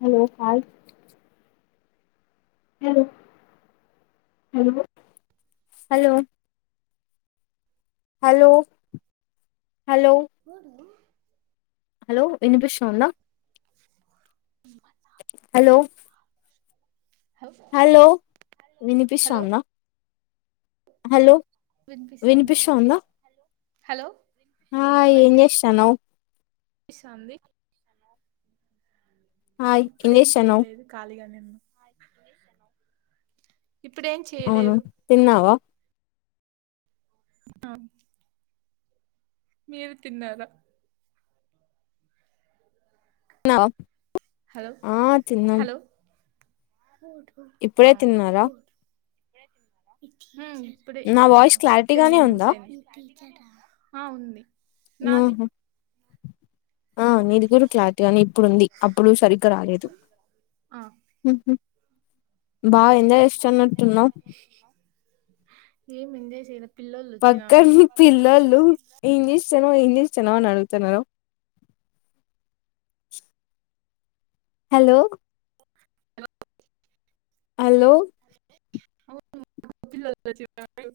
Hello call hello hello hello hello hello ఎవడు hello వినిపిస్తుంద [unintelligible] hello hello hello వినిపిస్థాందా hello వినిపిస్తంది హలో ఆ ఏం జే స్త నవు ఇ సంది హాయ్ ఇప్పుడు ఏం చేస్తాన్నావ్ చేయలేదు ఖాళీగానే నున్ ఇప్పుడేం అవును చేయలేదు తిన్నావా ఆ మీరు తిన్నారా అ హలో ఆ తిన్నం హలో ఇప్పుడే తిన్నారా ఇప్పుడే నా ఒక వాయిస్ టెన్ క్లారిటీగానే ఉందా మినిట్స్ అయింది ఆ ఉంది నాది [unintelligible] ఆ నీది కూదా క్లారిటీ గానీ ఇప్పుడుంది అప్పుడు సరిగ్గా రాలేదు ఆ బాయ్ ఏం ఎంజాయ్ [unintelligible] [unintelligible] వచ్చినారు పక్కన పిల్లోల్లు [unintelligible] ఏం చేస్తున్నావ్ అనడుగుతున్నారు హలో హలో పిల్లోళ్ళు వచ్చినారు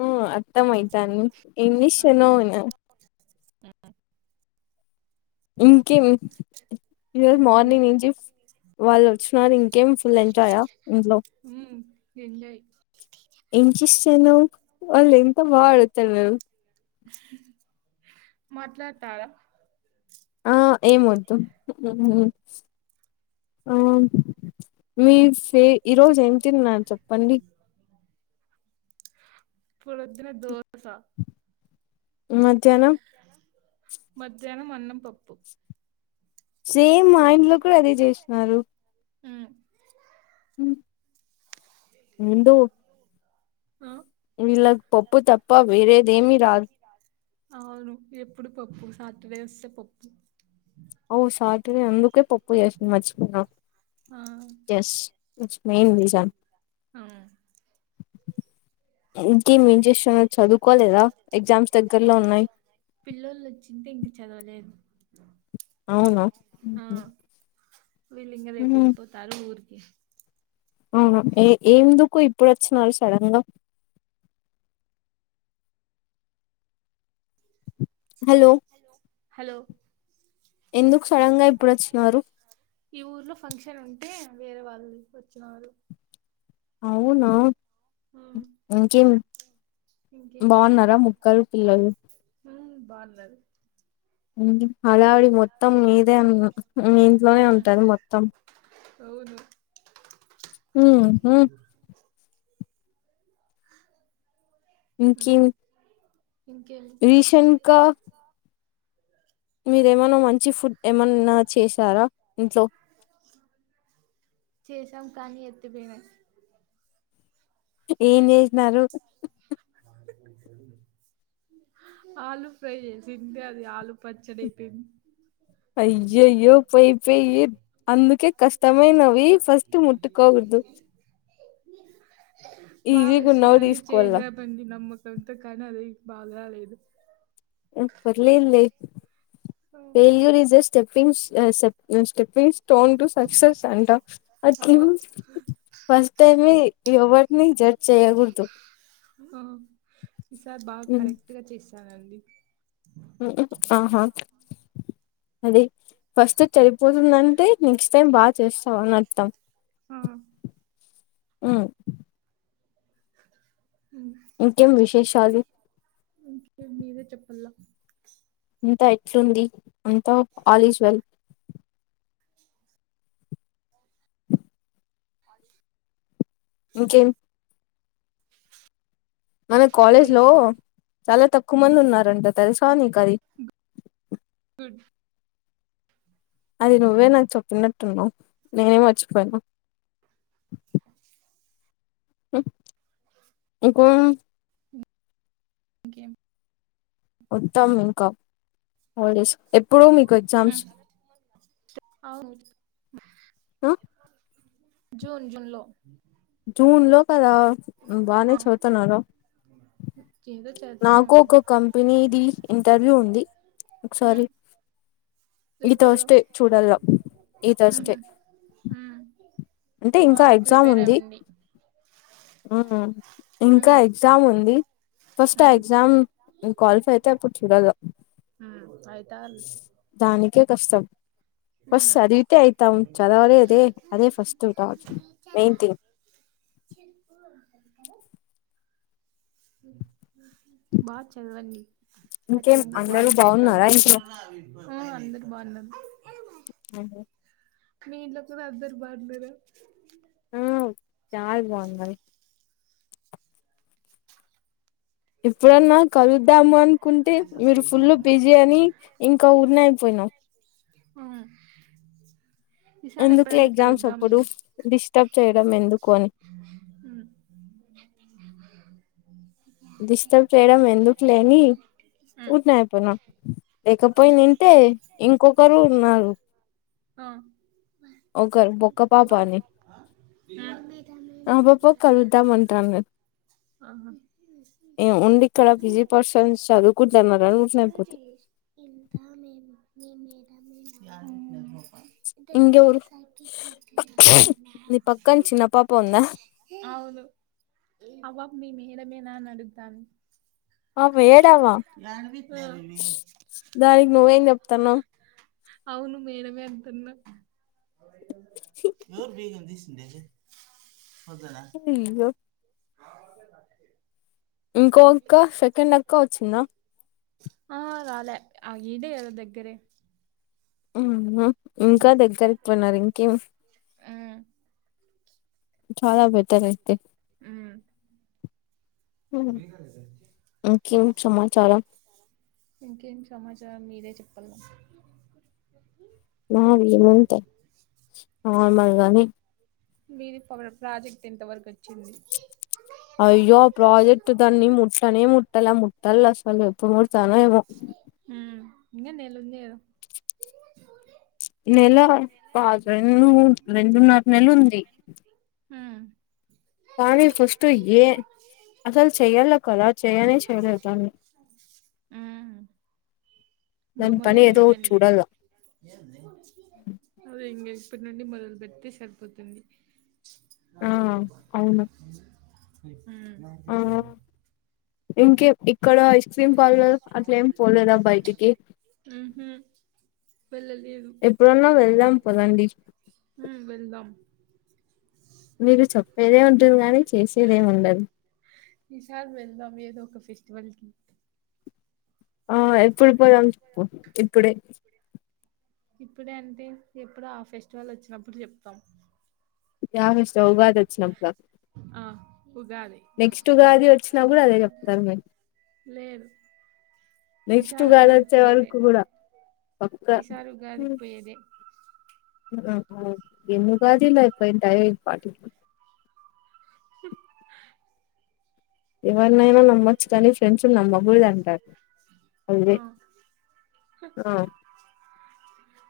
ఉం అ త్తమైతాంది ఏం చేస్తున్నావ్ [unintelligible] ఇంకేం ఈరోజు ఇంకేమి మార్నింగ్ నుంచి వాళ్ళు వచ్చినారు ఇంకేం ఫుల్ ఎంజాయ్ ఆ ఇంట్లో ఉమ్ ఎంజాయ్ [unintelligible] టేనో వాళ్ ఎంత బా ఆడుతారు వె [unintelligible] మాట్లాడతారా ఆ ఏం వదు అ మీస్ ఏ ఈరోజు ఎం తిన్నాన్ చెప్పండి పళ దిన దోస మధ్యాహ్నం మధ్యాన్నం అన్నం పప్పు సేమ్ మా ఇంట్లో కూడా అదే చేసినారు హ్మ్ ఉండు ఆ వీళ్ళకు పప్పు తప్ప వేరేదేమి రా [unintelligible] అవును ఎప్పుడు పప్పు సాటర్డే వస్తే పప్పు ఔ సాటర్డే అందు కే పప్పు చేసిన ఆ [inaudible] ఎస్ మెయిన్ రీజన్ అం ఏంటి మీ ఇంటెన్షన్ చదువుకోలేదా ఎగ్జామ్స్ దగ్గర్లో ఉన్నాయి. పిల్లోళ్ళు వచ్చింటే ఇంక చదవలేదు అవునా ఆ మ్మ్ వీళ్ళింకా రేపు ఎళ్ళిపోతారు ఊర్ ఓకే అవునా ఏ ఏందుకు ఇప్పుడచ్చినారు సడన్గా హలో హలో ఎందుకు సడన్గ ఇప్పుడొచ్చినారు. ఈ ఊర్లో ఫంక్షన్ ఉంటే వేరే వాళ్ళు వచ్చినారు. అవునా హ్మ్ ఇంకేం ఇంకేం బాగున్నారా ముక్కలు పిల్లలు మ్ బాగున్నారు ఏంటి హడావి మొత్తం మీదే అం మీ ఇంట్లోనే హ్మ్ ఉంటరు మొత్తం అవును. హ్మ్ హ్మ్ హ్మ్ ఇంకి ఇంకేం రీసెంట్గా మీరేమన్నా మంచి ఫుడ్ ఏమన్నా చేశారా ఇంట్లో పాయసం కానీ [inaudible] ఏం చేసినారు. ఆలూ ఫ్రై చేసింటే అది ఆలూ పచ్చడి అయిపోయింది. అయ్యయ్యో పోయి పోయి అందుకే కష్టమైనవి ఫస్ట్ ముట్టుకోవద్దు. బాగా ఉన్నవి వచ్చిందని తీసుకోవాల చేద్దాం అనే నమ్మకంతో కని అది బారాలేేదు. ఏం పర్లేదు లే failure is a స్టేపింగ్స్ [inaudible] step be stone to success అంట ఓ అట్ ఫస్ట్ టై ఇవ వట్ నేచర్ ఈసార్ బాగా కరెక్ట్గా చేస్ ఆహా అదే ఫస్ట్ చెడిపోతుందంటే నెక్స్ట్ టైం బాగా చేస్తావు అని అర్థం హ్మ్ హ్మ్ ఇంకెం విష్ విషాలు ఇంకే మీరే చెప్పలా అంత ఎట్లుంది అంత ఆల్ ఈజ్ వెల్ ఇంకేం మన కాలేజ్ వెల్ లో చాలా తక్కువ మంది ఉన్నారంట తెలుసా నీకు అది అది నువ్వే నాకు చెప్పినట్టు ఉన్నావ్ నేనే మర్చిపోయాను ఇంకా ఇంకేం ఉత్తమ్ ఇంకామ్ హాలిడేస్ ఎప్ ఎప్పుడు మీకు ఎగ్జామ్స్ అవును ఆ జూన్ జూన్ లో జూన్ లో కదా బానే ఆ చదువు తున్నారు ఏదో చేద్దాను నాకు అండి ఒక కంపెనీ ది ఇంటర్వ్యూ ఉంది ఉమ్ ఒకసారి ఈ ఎప్పుడు థర్స్డే చూడాల ఈ థర్స్డే హమ్ అంటే ఇంకా ఎగ్జామ్ ఉంది ఇంకా ఉమ్ ఎగ్జామ్ ఉంది ఫస్ట్ ఆ ఉమ్ ఎగ్జామ్ క్వాలిఫై అయితే అప్పుడు చూడలా ఉమ్ అయితారు దానికి నీకే కష్టం పాస్ ఉమ్ చదివితే అయితాం చదవాలే అదే ఫస్ట్ ట్రూ మెయిన్ థింగ్ బాగా చదవండి ఇంకేం ఖచ్చితంగా అందరూ క్వాలిఫై అవుతారు బాగున్నారా ఇంట్లో అందరు బాగున్నాం అదే మీ ఇంట్లో కు అందరూ బాగున్నారా మ్ చాల బాగున్నది ఎప్పుడన్నా కలుద్దాము అనుకుంటే మీరు ఫుల్ బిజీ అని ఇంకా ఉన్నాయి పోయినవ హ అందుకే ఎగ్జామ్స్ అప్పుడు డిస్టర్బ్ చే ఫ్రమ్ ఎందు కు కొన్ని ఉమ్ డిస్టర్బ్ చేయడం ఎందుకు లే అని ఉమ్ ఉన్నాయిపోనా లేకపోయి ఇంతే ఇంకొకరు ఉన్నారు ఆ ఒకరు బోక్క పాపా అని ఉమ్ బో పాప కలుద్దాం అంటున్నారు ఆహా. ఉండి ఇక్కడ బిజీ పర్సన్స్ ఈ చదువుకుంటున్నారని ఊరినే అయిపోతిమి క్యూటీ ఇంకా మేమూ ఉం ఇంకెవరు నీ పక్కన చిన్న పాప ఉందా ఔను అవ్వక్ మేమే ఇడ మీ నాన్న అడుగు తాండు ఆ వేడావా దానికి నువ్వేం చెప్తాన్నావ్ అవును మేడమే అంటున్నా ఎవరు బిగం తీశి దెహే [unintelligible] [unintelligible] ఇంకో ఇంక సెకండ్ అక్క వచ్చిందా ఆ రాలే ఆ ఇడే కధ దగ్గరె ఉ మ్ హు ఇంకా దగ్గరికి పోయినారు ఇంకేం ఉమ్ చాలా బెటర్ అయితే ఉం [unintelligible] కిం సమాచారం ఇంకేంటి సమాచారం మీరే చెప్పలగా మాది ఎం ముంటాయి మహాత్మాగాంధీ మీది పవర్ ప్రాజెక్ట్ ఎంత వరకు వచ్చింది అయ్యో ప్రాజెక్ట్ దాని ముట్టనే ముట్టల ముట్టల అసలు ఎప్పుడు ముడత తలైవో ఇంగ నెలఉందికదా నెల కాదు రెండు మూడు రెండున్నర నెలు ఉంది ఉమ్ కానీ ఫస్ట్ ఎ అసలు చెయ్యాల కదా చేయ్యనే చెయలేరు తని ఇంగ పని మొదలు ఏదో పెట్టండి చూడాల ఏంది అదే ఎంగే ఇప్పటి నుండి మొదలు పెడితే సరిపోతుంది [unintelligible] ఆ అవును [unintelligible] ఉం బాగా చెప్పినవ్ లే ఇంకేం ఇక్కడ ఇష్ట అసలు ఏం బాగాలేదు అట్ల ఏమి పోలేదా బయటికి ఉహు వెళ్ళలేదు ఎప్పుడన్నా వెళ్దాం పదండి. ఉమ్ వెళ్దాం మీరు చెప్పేదే ఉంటది గాని చేసేదేమి ఉండదు. ఎవరికి ఆ ఎప్పుడు పోదాం చెప్పు ఇప్పుడే ఇప్పుడే అంటే ఎప్పుడు ఆ ఫెస్టివల్ వచ్చినప్పుడు చెప్తాం. [unintelligible] వచ్చినప్పుడా ఆ ఉగాది నెక్స్ట్యూ ఉగాది వచ్చినా కూడా అదే చెప్తారు మేము లేదు నెక్స్ట్ ఈసారి ఉగాది ఉగాదికి వచ్చే పోయేదే వరకు కూడా పక్క ఈసారి ఉగాదికి పోయేదే [unintelligible] ఎన్ని ఉగాది లు అయిపోంటాయి. [unintelligible] [inaudible] ఎవరినైనా నమ్మచ్చు కానీ ఫ్రెండ్స్ నమ్మకూడదు అంటారు. ఆ అదే ఆ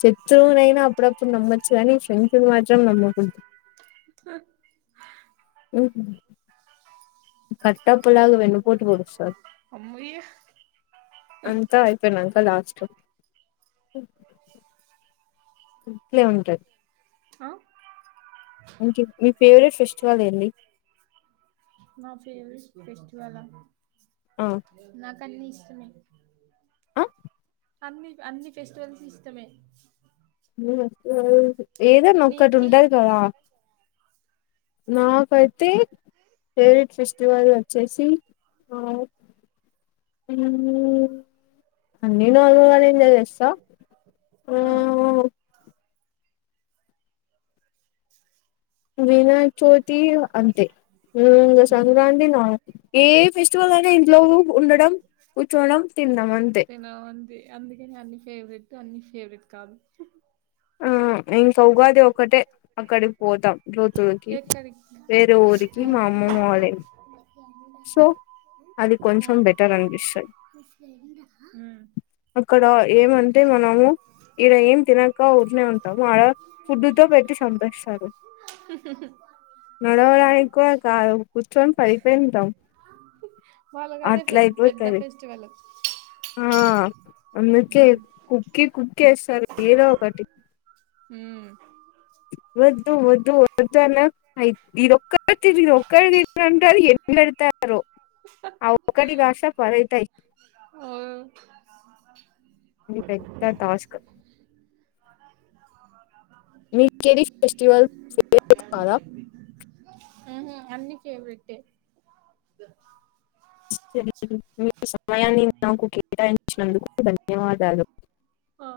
శత్రువునైనా అప్పుడప్పుడు నమ్మొచ్చు కానీ ఫ్రెండ్స్ మాత్రం నమ్మకూడదు. [inaudible] హు కట్ టడప్పలాగా వెన్న పోటుపోడు సార్ అమ్మయ్య అంతా అయిపోయినా అంక లాస్ట్ ఓ ఇట్లే ఉంటది. ఆ ఇంక ఫేవరెట్ ఫెస్టివల్ ఏంది నా ఫవరెట్ ఫెస్టివల్ ఆ ఆ నా అన్ని ఇష్టమే ఆ అన్ని అన్ని ఫెస్టివల్స్ ఇష్టమే [unintelligible] ఏదన్న ఒక్కటి నీకి ఉంటది కదా నాకైతే ఫేవరెట్ ఫెస్టివల్ వచ్చేసి ఆ ఊ అన్నీ నాలుగు [unintelligible] స ఆ వినాయక చవితి అంతే ఊ ఉమ్ సంక్రాంతి నా ఏ ఫెవ చూలన్ [inaudible] లెవ్వు ఉండడం కూర్చోడం తినడం అంతే తెలవంది అందుకని అన్ని ఫేవరెట్ అన్ని ఫేవరెట్ కాదు ఆ ఇంకా ఉగాది ఒక్కటే అక్కడికి పోతాం జ్యోతులకి ఎక్కడికి వేరే ఊరికి ఆ మా అమ్మమ్మ వాళ్ళే సో అది కొంచెం ఉమ్ బెటర్ అనిపిస్తది ఉమ్ అక్కడ ఏమంటే మనం ఈడ ఏం తినక ఆ ఊకనే ఆడ ఫుడ్డుతో పెట్టి సంపేస్తారు నడవడానికి కూడా కాదు చం పడిపోయి ఉంటాం వాళ్ళకి అదే అట్లా పె పెద్ద అయిపోతాది ఫెస్టివల్ ఆ అందుకే కుక్కి కుక్కి వేస్తారు మ్ వొద్దు వొద్దు వద్దు అన్య ఇదొక్క ఒంటారుారు ఎండతారు ఆ ఒటి భాష పరైతాయి ఉం ఇది పెద్ద టాస్క్ మీ కెడి ఫెస్టివల్ [inaudible] [inaudible] ఊహూ అన్నీ ఫేవరెట్టే [inaudible] మీ సమయాన్ని నాకు కేటాయించినందుకు ధన్యవాదాలు ఆ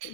తి